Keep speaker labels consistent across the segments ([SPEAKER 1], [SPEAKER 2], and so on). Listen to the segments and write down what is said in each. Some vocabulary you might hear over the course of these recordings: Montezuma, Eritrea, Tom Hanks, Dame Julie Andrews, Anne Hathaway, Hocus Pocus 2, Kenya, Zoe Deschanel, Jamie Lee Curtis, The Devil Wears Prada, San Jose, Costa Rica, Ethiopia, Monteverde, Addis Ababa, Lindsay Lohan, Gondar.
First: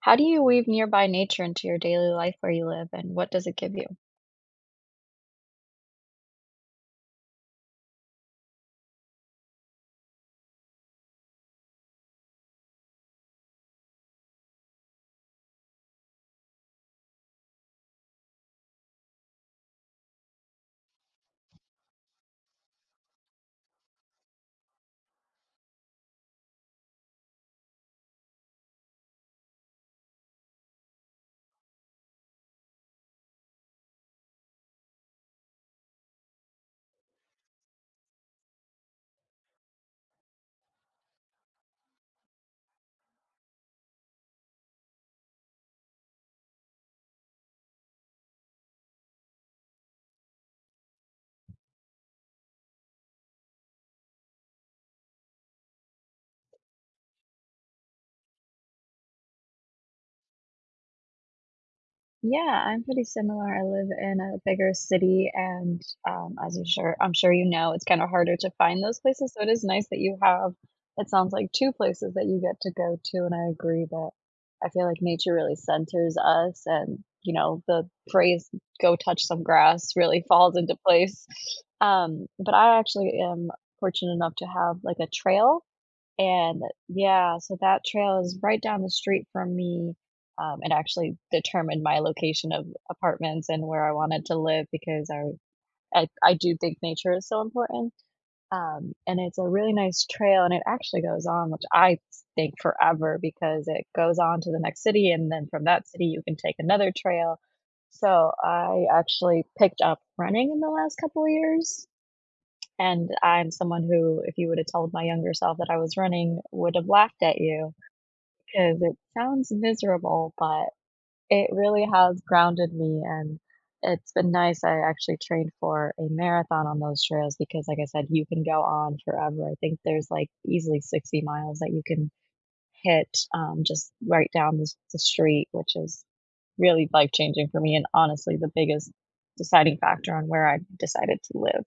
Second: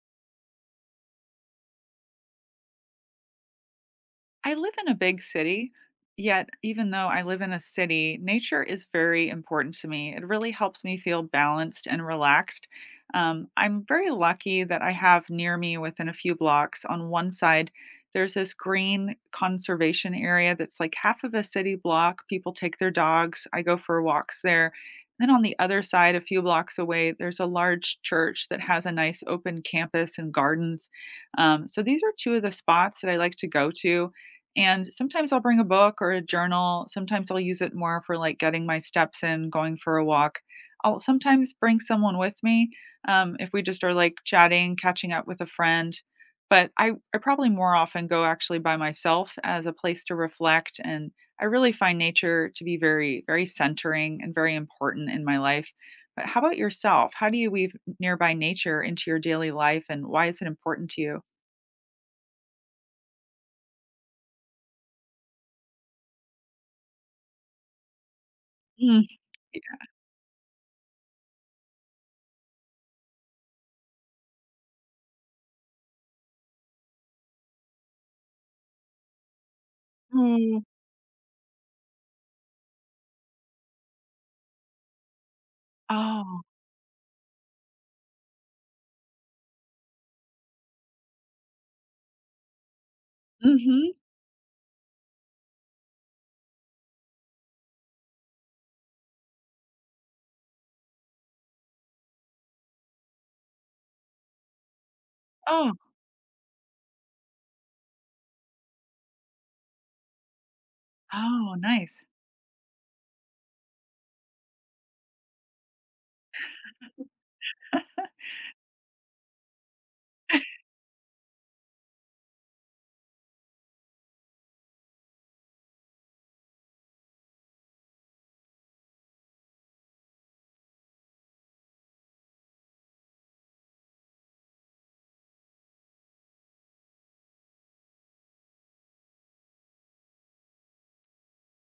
[SPEAKER 1] How do you weave nearby nature into your daily life where you live, and what does it give you?
[SPEAKER 2] I live in a big city, yet even though I live in a city, nature is very important to me. It really helps me feel balanced and relaxed. I'm very lucky that I have near me within a few blocks on one side, there's this green conservation area that's like half of a city block. People take their dogs. I go for walks there. Then on the other side, a few blocks away, there's a large church that has a nice open campus and gardens. So these are two of the spots that I like to go to and sometimes I'll bring a book or a journal. Sometimes I'll use it more for like getting my steps in, going for a walk. I'll sometimes bring someone with me if we just are like chatting, catching up with a friend. But I probably more often go actually by myself as a place to reflect. And I really find nature to be very, very centering and very important in my life. But how about yourself? How do you weave nearby nature into your daily life and why is it important to you?
[SPEAKER 1] Yeah, I'm pretty similar. I live in a bigger city, and I'm sure you know, it's kind of harder to find those
[SPEAKER 2] Mm.
[SPEAKER 1] places. So it is nice that it sounds like two places that you get to go to. And I agree that I feel like nature really centers us, and the phrase "go touch some grass" really falls
[SPEAKER 2] Mm.
[SPEAKER 1] into place. But I actually am fortunate enough to have like a trail.
[SPEAKER 2] Oh.
[SPEAKER 1] And, yeah, so that trail is right down the street from me. It actually determined my location of apartments and where I
[SPEAKER 2] Hmm.
[SPEAKER 1] wanted to live because I do think nature is so important. And it's a really nice trail, and it actually goes on, which I think forever because it goes on to the next city, and then from
[SPEAKER 2] Oh,
[SPEAKER 1] that city you can take another trail. So I actually picked up running in the last couple of
[SPEAKER 2] oh,
[SPEAKER 1] years,
[SPEAKER 2] nice.
[SPEAKER 1] and I'm someone who, if you would have told my younger self that I was running, would have laughed at you because it sounds miserable, but it really has grounded me. And it's been nice. I actually trained for a marathon on those trails because, like I said, you can go on forever. I think there's like easily 60 miles that you can hit, just right down the street, which is really life changing for me. And honestly, the biggest deciding factor on where I decided to live.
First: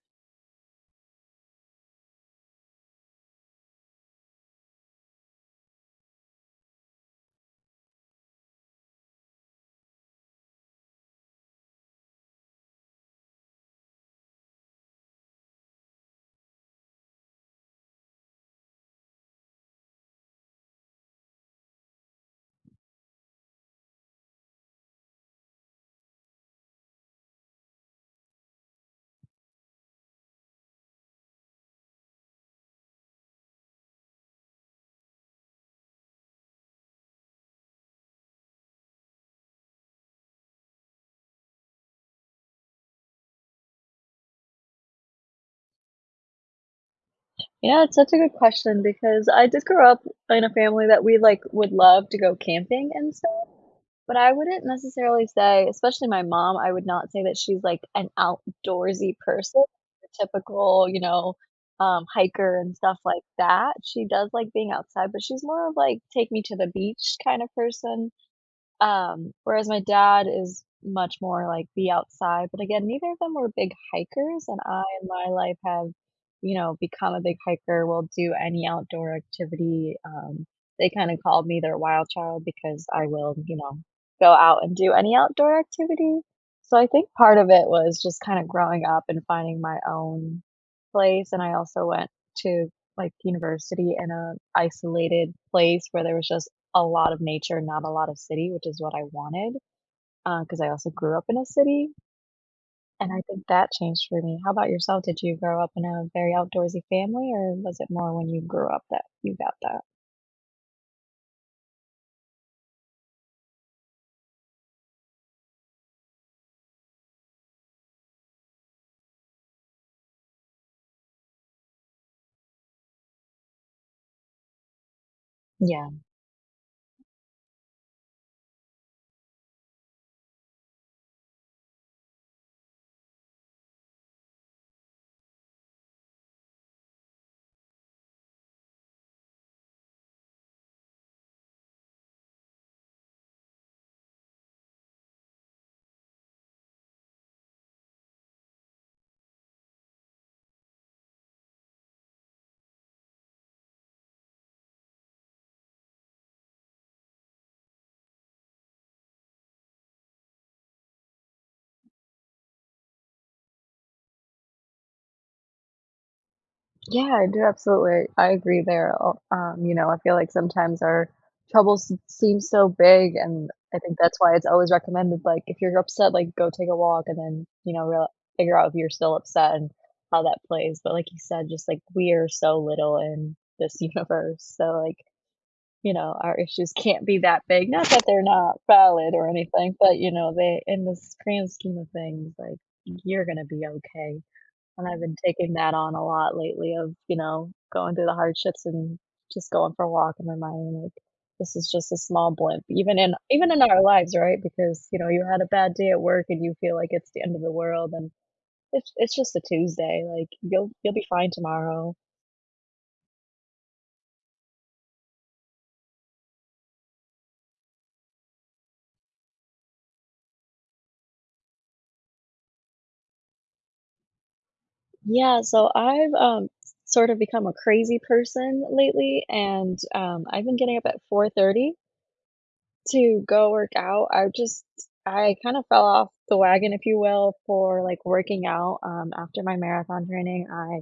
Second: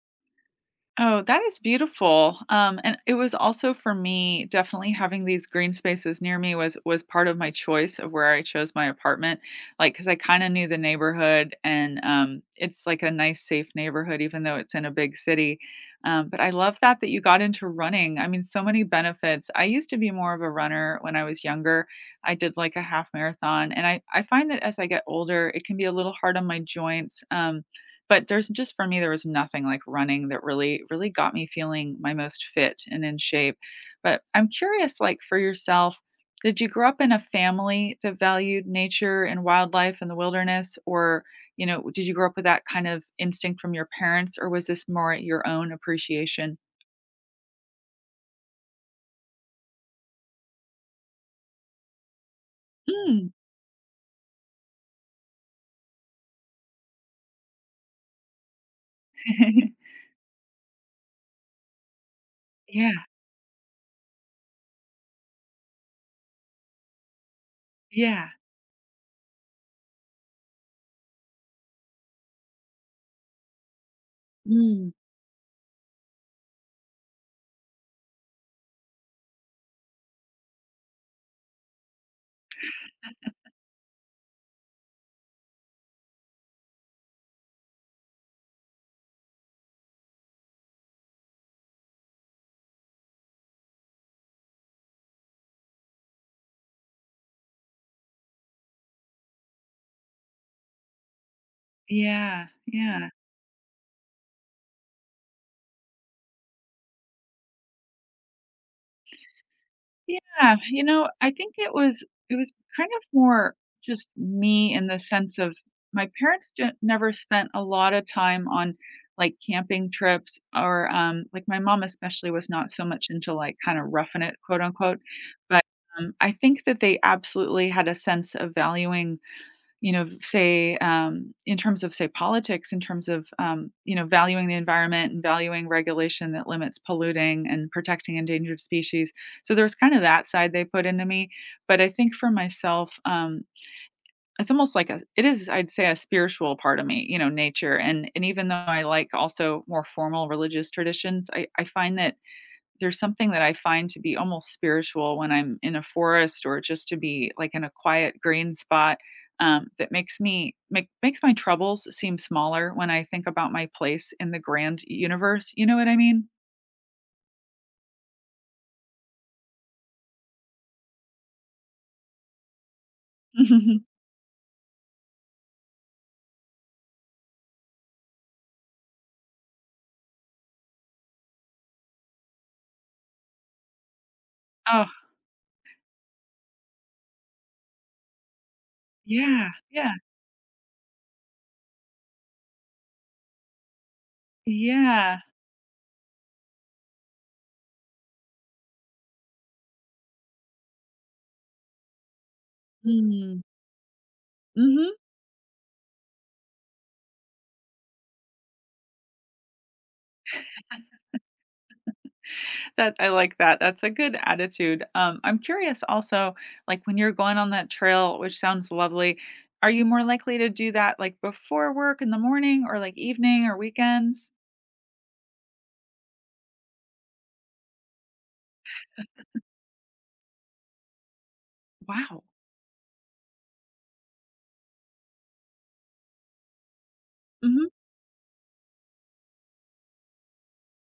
[SPEAKER 2] Oh, that is beautiful. And it was also for me, definitely having these green spaces near me was part of my choice of where I chose my apartment. Like because I kind of knew the neighborhood, and it's like a nice, safe neighborhood, even though it's in a big city. But I love that you got into running. I mean, so many benefits. I used to be more of a runner when I was younger. I did like a half marathon, and I find that as I get older, it can be a little hard on my joints. But there's just for me, there was nothing like running that really got me feeling my most fit and in shape. But I'm curious, like for yourself, did you grow up in a family that valued nature and wildlife and the wilderness? Or, you know, did you grow up with that kind of instinct from your parents, or was this more your own appreciation?
[SPEAKER 1] Yeah, it's such a good question because I did grow up in a family that we like would love to go camping and
[SPEAKER 2] Mm.
[SPEAKER 1] stuff, but I wouldn't necessarily say, especially my mom, I would not say that she's like an outdoorsy person, the typical, hiker and stuff
[SPEAKER 2] Yeah,
[SPEAKER 1] like that. She does like being outside, but she's more of like take me to the beach kind of person.
[SPEAKER 2] yeah.
[SPEAKER 1] Whereas my dad is much more like be outside, but again, neither of them were big hikers, and I
[SPEAKER 2] Mm.
[SPEAKER 1] in my life have, become a big hiker, will do any outdoor activity. They kind of called me their wild child because I will, go out and do any outdoor activity. So I think part of it was just kind of growing up and finding my own place. And I also went to like university in a isolated place where there was just a lot of nature, not a lot of city, which is what I wanted, because I also grew up in a city,
[SPEAKER 2] Yeah,
[SPEAKER 1] and
[SPEAKER 2] yeah.
[SPEAKER 1] I think that changed for me. How about yourself? Did you grow up in a very outdoorsy family, or was it more when you grew up that you got that?
[SPEAKER 2] Yeah, you know, I think it was kind of more just me in the sense of my parents ju never spent a lot of time on, like, camping trips or, like, my mom especially was not so much into, like, kinda "roughing it," quote, unquote, but,
[SPEAKER 1] Yeah.
[SPEAKER 2] I think that they absolutely had a sense of valuing you know, say, in terms of, say, politics, in terms of, you know, valuing the environment and valuing regulation that limits polluting and protecting endangered species. So there's kind of that side they put into me. But I think for myself, it's almost like it is, I'd say, a spiritual part of me, you know, nature. And even though I like also more formal religious traditions, I find that there's something that I find to be almost spiritual when I'm in a forest or just to be like in a quiet green spot that makes me make makes my troubles seem smaller when I think about my place in the grand universe. You know what I mean?
[SPEAKER 1] Yeah, I do absolutely. I agree there. I feel like sometimes our troubles seem so big, and I think that's why it's always recommended. Like, if you're upset, like go take a walk, and then real figure out if you're still upset and how that plays. But like you said, just like we are so little in this universe, so like
[SPEAKER 2] Oh,
[SPEAKER 1] our issues can't be that big. Not that they're not valid or
[SPEAKER 2] yeah,
[SPEAKER 1] anything,
[SPEAKER 2] yeah,
[SPEAKER 1] but they in the grand scheme of things, like you're gonna be okay. And I've been
[SPEAKER 2] yeah.
[SPEAKER 1] taking that on a lot lately of, going through the hardships and just going for a walk and reminding like this is just a small blimp, even in
[SPEAKER 2] Mm.
[SPEAKER 1] even in our lives, right? Because,
[SPEAKER 2] Mhm.
[SPEAKER 1] you had a bad day at work and you feel like it's the end of the world, and it's just a Tuesday. Like you'll be fine tomorrow.
[SPEAKER 2] That I like that. That's a good attitude. I'm curious also, like when you're going on that trail, which sounds lovely, are you more likely to do that like before work in the morning or like evening or weekends?
[SPEAKER 1] Yeah, so I've sort of become a crazy person lately, and I've been getting up at 4:30
[SPEAKER 2] Wow.
[SPEAKER 1] to go work out. I kind of fell off the wagon, if you will,
[SPEAKER 2] Mhm.
[SPEAKER 1] for like working out. After my marathon training, I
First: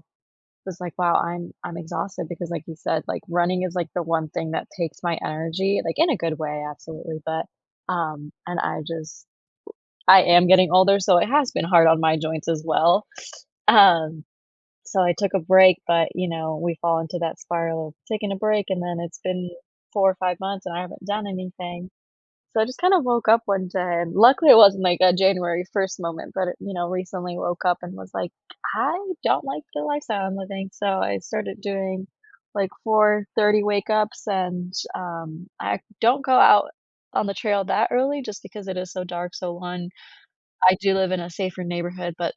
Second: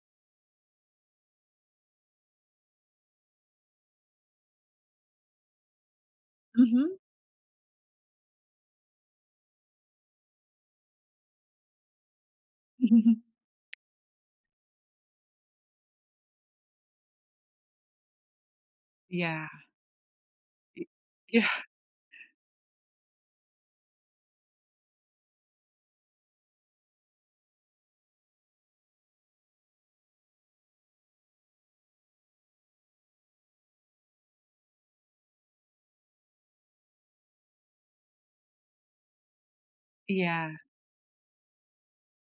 [SPEAKER 1] was like, wow, I'm exhausted because, like you said, like running is like the one thing that takes my energy, like in a good way,
[SPEAKER 2] Mhm.
[SPEAKER 1] absolutely. But and I just I am getting older, so it has been hard on my joints as well. Um, so I took a break, but we fall into that spiral of taking a break, and then it's
[SPEAKER 2] Yeah.
[SPEAKER 1] been 4 or 5 months, and I
[SPEAKER 2] Y-
[SPEAKER 1] haven't done
[SPEAKER 2] Yeah.
[SPEAKER 1] anything. So I just kind of woke up one day, and luckily it wasn't like a January 1st moment, but it recently woke up and was like, I don't like the lifestyle I'm living. So I started doing like 4:30 wake ups, and I don't go out on the trail that early just because it is so dark. So one,
[SPEAKER 2] Yeah.
[SPEAKER 1] I do live in a safer neighborhood, but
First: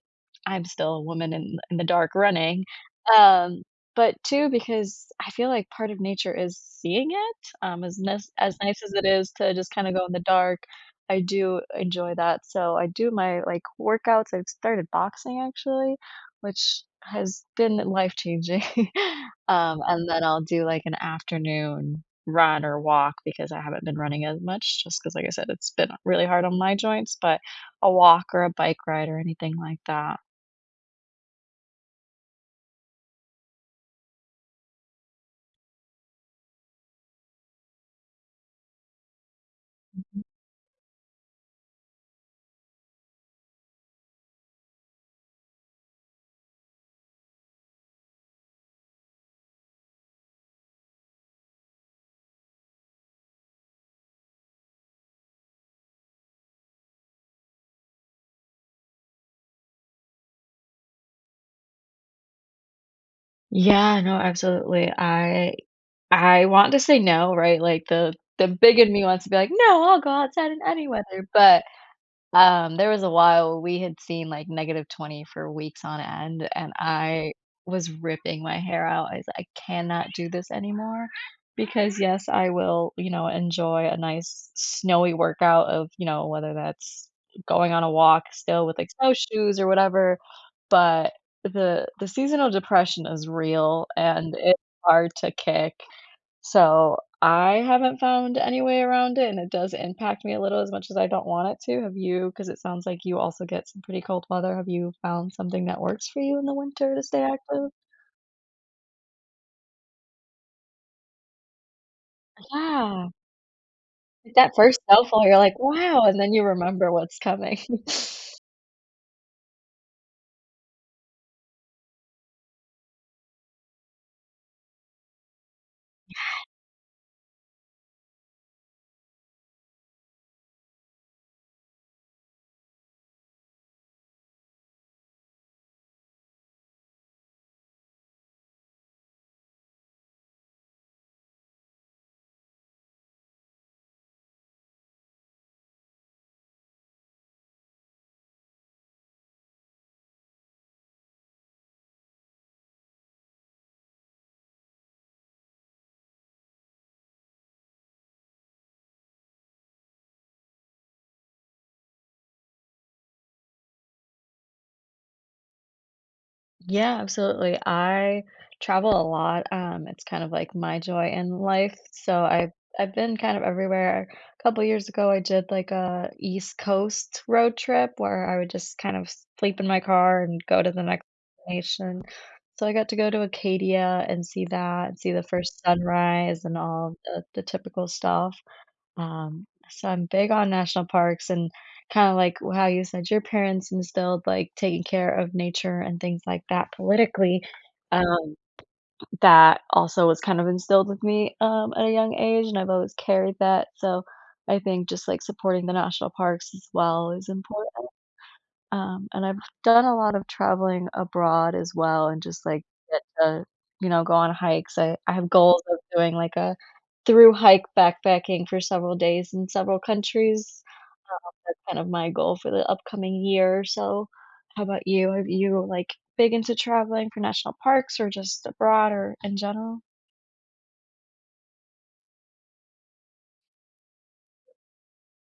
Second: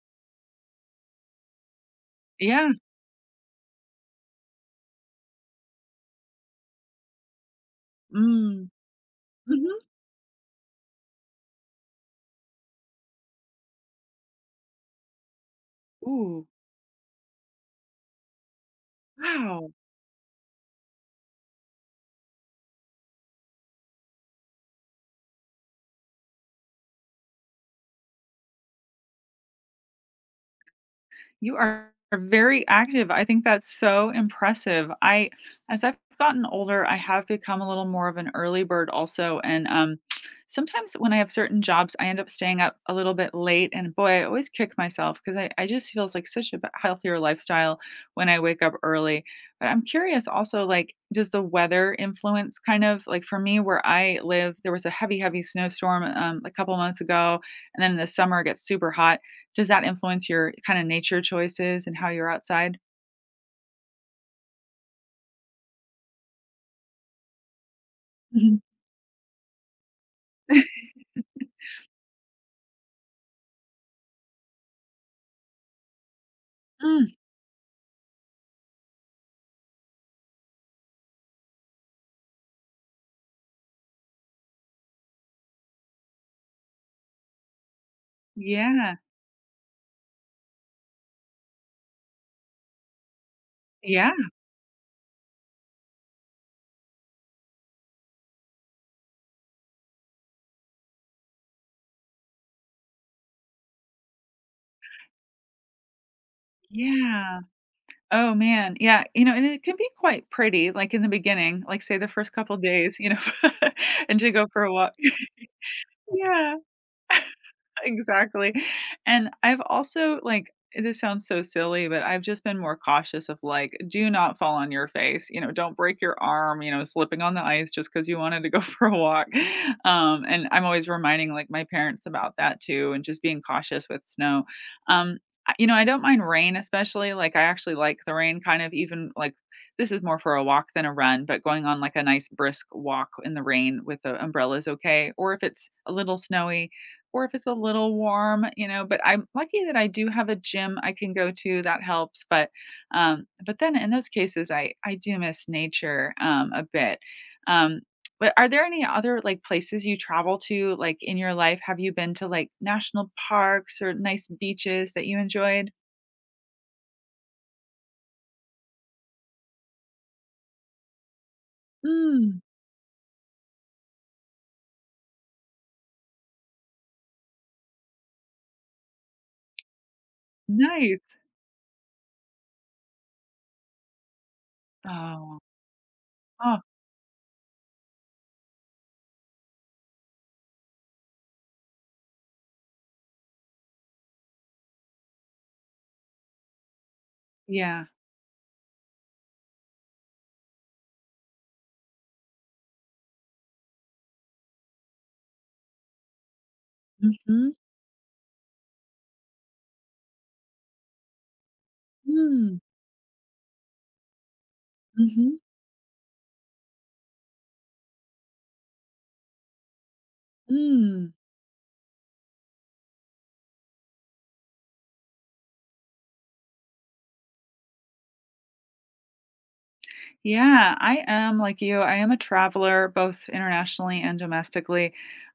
[SPEAKER 1] I'm still a woman in the dark running.
[SPEAKER 2] Yeah.
[SPEAKER 1] Um, but 2, because I feel like part of nature is seeing it, as
[SPEAKER 2] Mm.
[SPEAKER 1] nice as it is to just
[SPEAKER 2] Mhm.
[SPEAKER 1] kinda go in the dark, I do enjoy that, so I do my, like, workouts. I've started boxing actually,
[SPEAKER 2] Ooh.
[SPEAKER 1] which has been life-changing.
[SPEAKER 2] Wow.
[SPEAKER 1] And then I'll do, like, an afternoon run or walk because I haven't been running as much just because, like I said, it's been really hard on my joints, but a walk or a bike ride or anything like that?
[SPEAKER 2] You are very active. I think that's so impressive. I as I've gotten older, I have become a little more of an early bird also, and, sometimes when I have certain jobs, I end up staying up a little bit late, and boy, I always kick myself 'cause I just feels like such a b healthier lifestyle when I wake up early. But I'm curious also, like, does the weather influence kind of like, for me, where I live, there was a heavy, heavy snowstorm, a couple months ago, and then in the summer, it gets super hot. Does that influence your kind of nature choices and how you're outside?
[SPEAKER 1] Yeah, no, absolutely. I want to say no, right? Like the
[SPEAKER 2] Mhm.
[SPEAKER 1] big in me wants to be like, no, I'll go outside in any weather. But there was a while we had seen, like, -20 for weeks on end, and
[SPEAKER 2] Mm.
[SPEAKER 1] I was ripping my hair out. I was like, "I cannot do this anymore," because, yes, I will, enjoy a nice snowy workout of, whether that's going on a walk still with, like,
[SPEAKER 2] Yeah.
[SPEAKER 1] snowshoes or whatever, but the seasonal depression is real,
[SPEAKER 2] Yeah,
[SPEAKER 1] and it's hard to kick. So I haven't found any way around it, and it does impact me a little as much as I don't want it to. Have you, because it sounds like you also get some pretty cold weather, have you found something that works for you in the winter to stay
[SPEAKER 2] yeah.
[SPEAKER 1] active?
[SPEAKER 2] Oh, man, yeah, you know, and it can be quite pretty, like, in the beginning, like, say, the first couple days,
[SPEAKER 1] Yeah.
[SPEAKER 2] you know, and to
[SPEAKER 1] It's
[SPEAKER 2] go
[SPEAKER 1] that
[SPEAKER 2] for a
[SPEAKER 1] first
[SPEAKER 2] walk.
[SPEAKER 1] snowfall, you're like, wow, and then you
[SPEAKER 2] Yeah.
[SPEAKER 1] remember what's coming.
[SPEAKER 2] Exactly. And I've also, like this sounds so silly, but I've just been more cautious of like, do not fall on your face. You know, don't break your arm, you know, slipping on the ice just because you wanted to go for a walk. And I'm always reminding like my parents about that too, and just being cautious with snow. Um, I- you know, I don't mind rain, especially like I actually like the rain kind of even like this is more for a walk than a run, but going on like a nice brisk walk in the rain with the umbrella is okay. Or if it's a little snowy, or if it's a little warm, you know, but I'm lucky that I do have a gym I can go to that helps, but then in those cases, I do miss nature, a bit. Um, but are there any other, like, places you travel to, like, in your life? Have you been to, like, national parks or nice beaches that you enjoyed?
[SPEAKER 1] Yeah, absolutely. I travel a lot. It's kind of like my joy in life. So
[SPEAKER 2] Mm,
[SPEAKER 1] I've been kind of everywhere. A couple years ago, I did like a East Coast road trip where I would just kind of sleep in my car and go to the next
[SPEAKER 2] nice.
[SPEAKER 1] nation. So I got to go to Acadia and see that and see the
[SPEAKER 2] Oh,
[SPEAKER 1] first sunrise and
[SPEAKER 2] oh,
[SPEAKER 1] all the typical stuff. So I'm big on national parks and kind of like how you said your parents instilled like taking care of nature and things like that politically.
[SPEAKER 2] yeah.
[SPEAKER 1] Um, that also was kind of instilled with me, at a young age, and I've always carried that. So I think just like supporting the national parks as well is
[SPEAKER 2] Mhm.
[SPEAKER 1] important. And I've done a lot of traveling abroad as well and just,
[SPEAKER 2] Mm,
[SPEAKER 1] like, get to, go on hikes. I have
[SPEAKER 2] mhm,
[SPEAKER 1] goals of doing, like, a through hike backpacking for several days in several countries.
[SPEAKER 2] mm.
[SPEAKER 1] That's kind of my goal for the upcoming year or so. How about you? Are you, like, big into traveling for national parks or just abroad or in general?
[SPEAKER 2] Yeah, I am like you. I am a traveler both internationally and domestically.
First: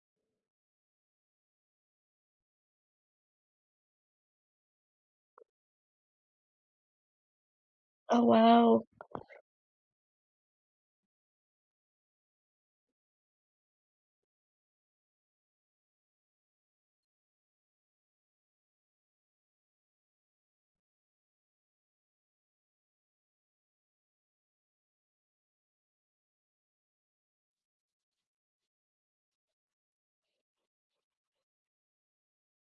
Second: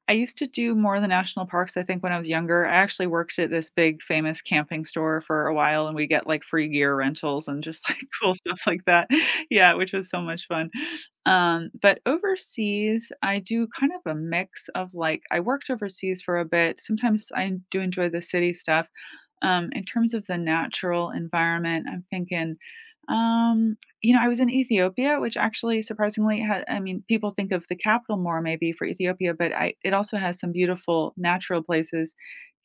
[SPEAKER 2] I used to do more of the national parks, I think, when I was younger. I actually worked at this big famous camping store for a while and we get like free gear rentals and just like
[SPEAKER 1] Oh,
[SPEAKER 2] cool stuff
[SPEAKER 1] wow.
[SPEAKER 2] like that. Yeah, which was so much fun. But overseas, I do kind of a mix of like I worked overseas for a bit. Sometimes I do enjoy the city stuff in terms of the natural environment, I'm thinking, um, you know, I was in Ethiopia, which actually surprisingly had, I mean, people think of the capital more maybe for Ethiopia, but it also has some beautiful natural places.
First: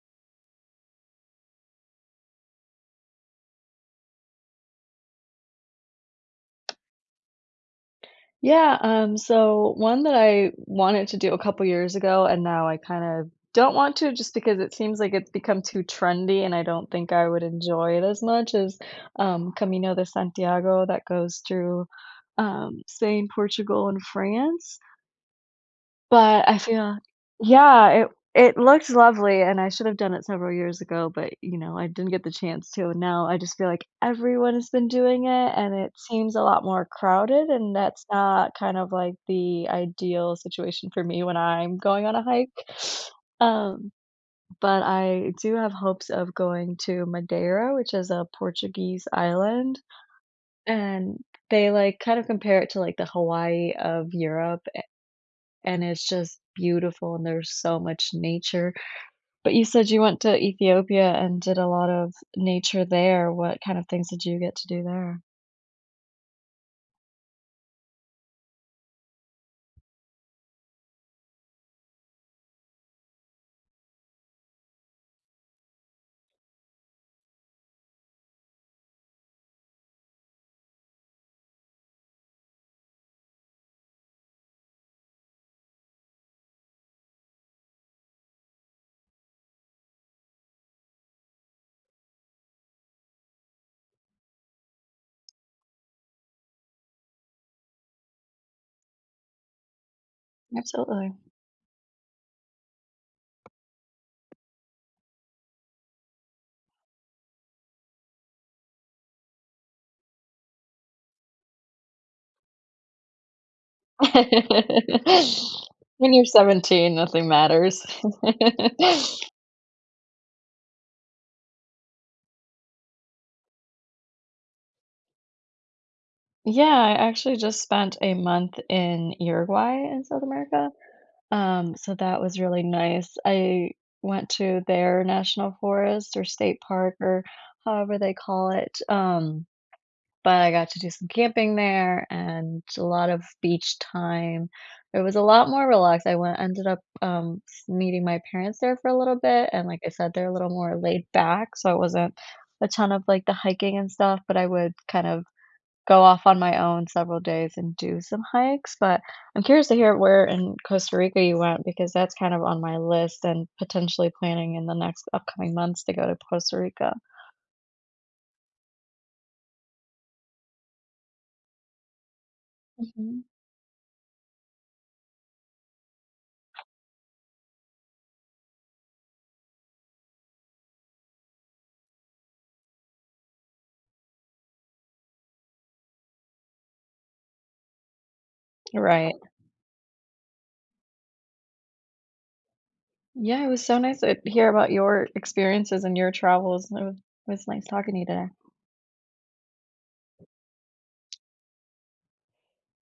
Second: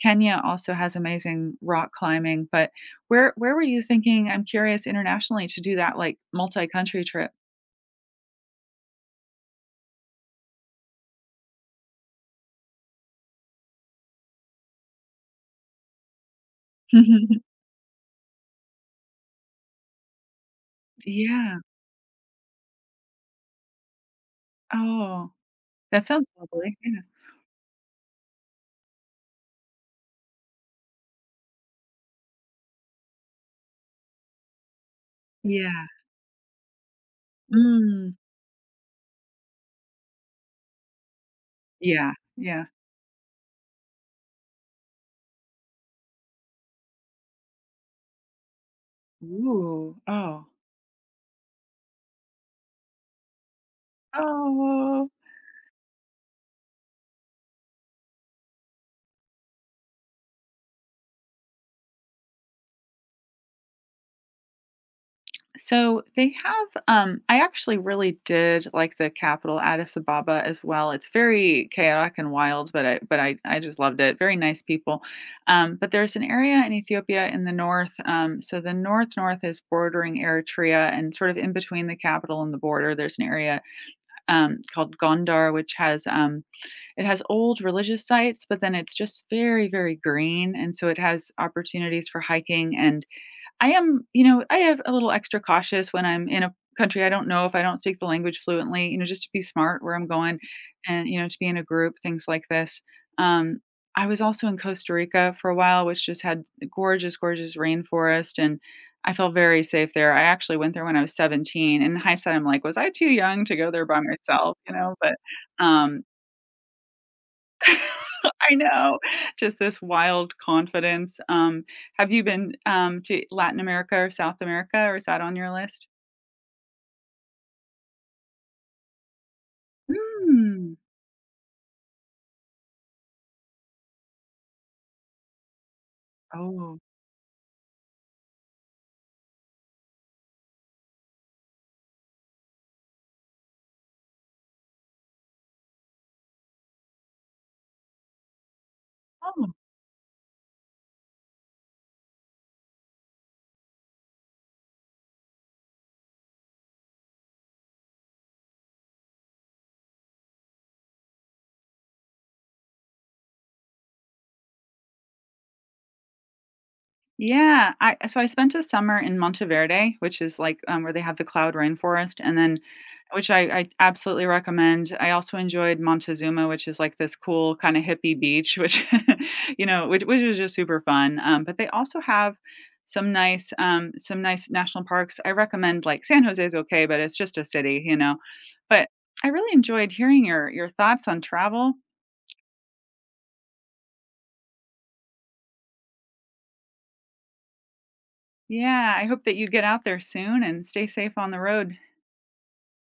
[SPEAKER 2] Kenya also has amazing rock climbing, but where were you thinking? I'm curious internationally to do that like multi-country trip.
[SPEAKER 1] Yeah, so one that I wanted to do a couple years ago and now I kind of don't want to just because it seems like it's become too trendy and I don't think I would enjoy it as much as, Camino de Santiago that goes
[SPEAKER 2] Yeah.
[SPEAKER 1] through Spain, Portugal, and France.
[SPEAKER 2] Oh, that sounds
[SPEAKER 1] But I
[SPEAKER 2] lovely.
[SPEAKER 1] feel
[SPEAKER 2] Yeah.
[SPEAKER 1] yeah, it looked lovely, and I should have done it several years ago, but, I didn't get the chance to, and now I just feel like everyone has been doing it, and
[SPEAKER 2] Yeah.
[SPEAKER 1] it seems a lot more crowded, and that's
[SPEAKER 2] Mm.
[SPEAKER 1] not kind of like the ideal situation for me when I'm going on
[SPEAKER 2] Yeah.
[SPEAKER 1] a hike.
[SPEAKER 2] Yeah.
[SPEAKER 1] Um, but I do have hopes of going to Madeira, which is a Portuguese island,
[SPEAKER 2] Ooh. Oh.
[SPEAKER 1] and they, like, kind of compare it to, like, the Hawaii of Europe,
[SPEAKER 2] Oh.
[SPEAKER 1] and it's just beautiful and there's so much nature. But you said you went to Ethiopia and did a lot of nature there. What kind of things did you get to do there?
[SPEAKER 2] So they have I actually really did like the capital Addis Ababa as well. It's very chaotic and wild, but I I just loved it. Very nice people. But there's an area in Ethiopia in the north. So the north is bordering Eritrea and sort of in between the capital and the border there's an area called Gondar which has it has old religious sites, but then it's just very green and so it has opportunities for hiking and I am you know, I have a little extra cautious when I'm in a country I don't know if I don't speak the language fluently, you know, just to be smart where I'm going and,
[SPEAKER 1] Absolutely.
[SPEAKER 2] you know, to be in a group, things like this. Um, I was also in Costa Rica for a while, which just had gorgeous, gorgeous rainforest, and I felt very safe there. I actually went there when I was 17. In hindsight, I'm like, "Was I too young to go there by myself?" You know? But, um,
[SPEAKER 1] When you're 17, nothing matters.
[SPEAKER 2] I know, just this wild confidence. Have you been, to Latin America or South America, or is that on your list?
[SPEAKER 1] Yeah, I actually just spent a month in Uruguay in South America.
[SPEAKER 2] Mm.
[SPEAKER 1] So that was really nice. I went to their national forest or state
[SPEAKER 2] Oh.
[SPEAKER 1] park or however they call it. But I got to do some camping there and a lot of beach time. It was a lot more relaxed. I went ended up, s meeting my parents there for a little bit,
[SPEAKER 2] Oh.
[SPEAKER 1] and like I said, they're a little more laid back, so it wasn't a ton of, like, the hiking and stuff, but I would kind of go off on my own several days and do some hikes, but I'm curious to hear where in Costa Rica you went because that's kind of on my list and potentially planning in the next upcoming months to go to Costa Rica.
[SPEAKER 2] Yeah, I so I spent a summer in Monteverde, which is like, where they have the cloud rainforest, and then
[SPEAKER 1] Mhm.
[SPEAKER 2] which I absolutely recommend. I also enjoyed Montezuma, which is like this cool kinda hippie beach, which, you know, which was just super fun, but they also have some nice national parks. I recommend, like, San Jose is okay, but it's just a city, you know? But
[SPEAKER 1] Right.
[SPEAKER 2] I really enjoyed hearing your thoughts on travel.
[SPEAKER 1] Yeah, it was so nice to hear about your experiences and your travels. It was nice talking to you today.
[SPEAKER 2] Yeah, I hope that you get out there soon and stay safe on the road.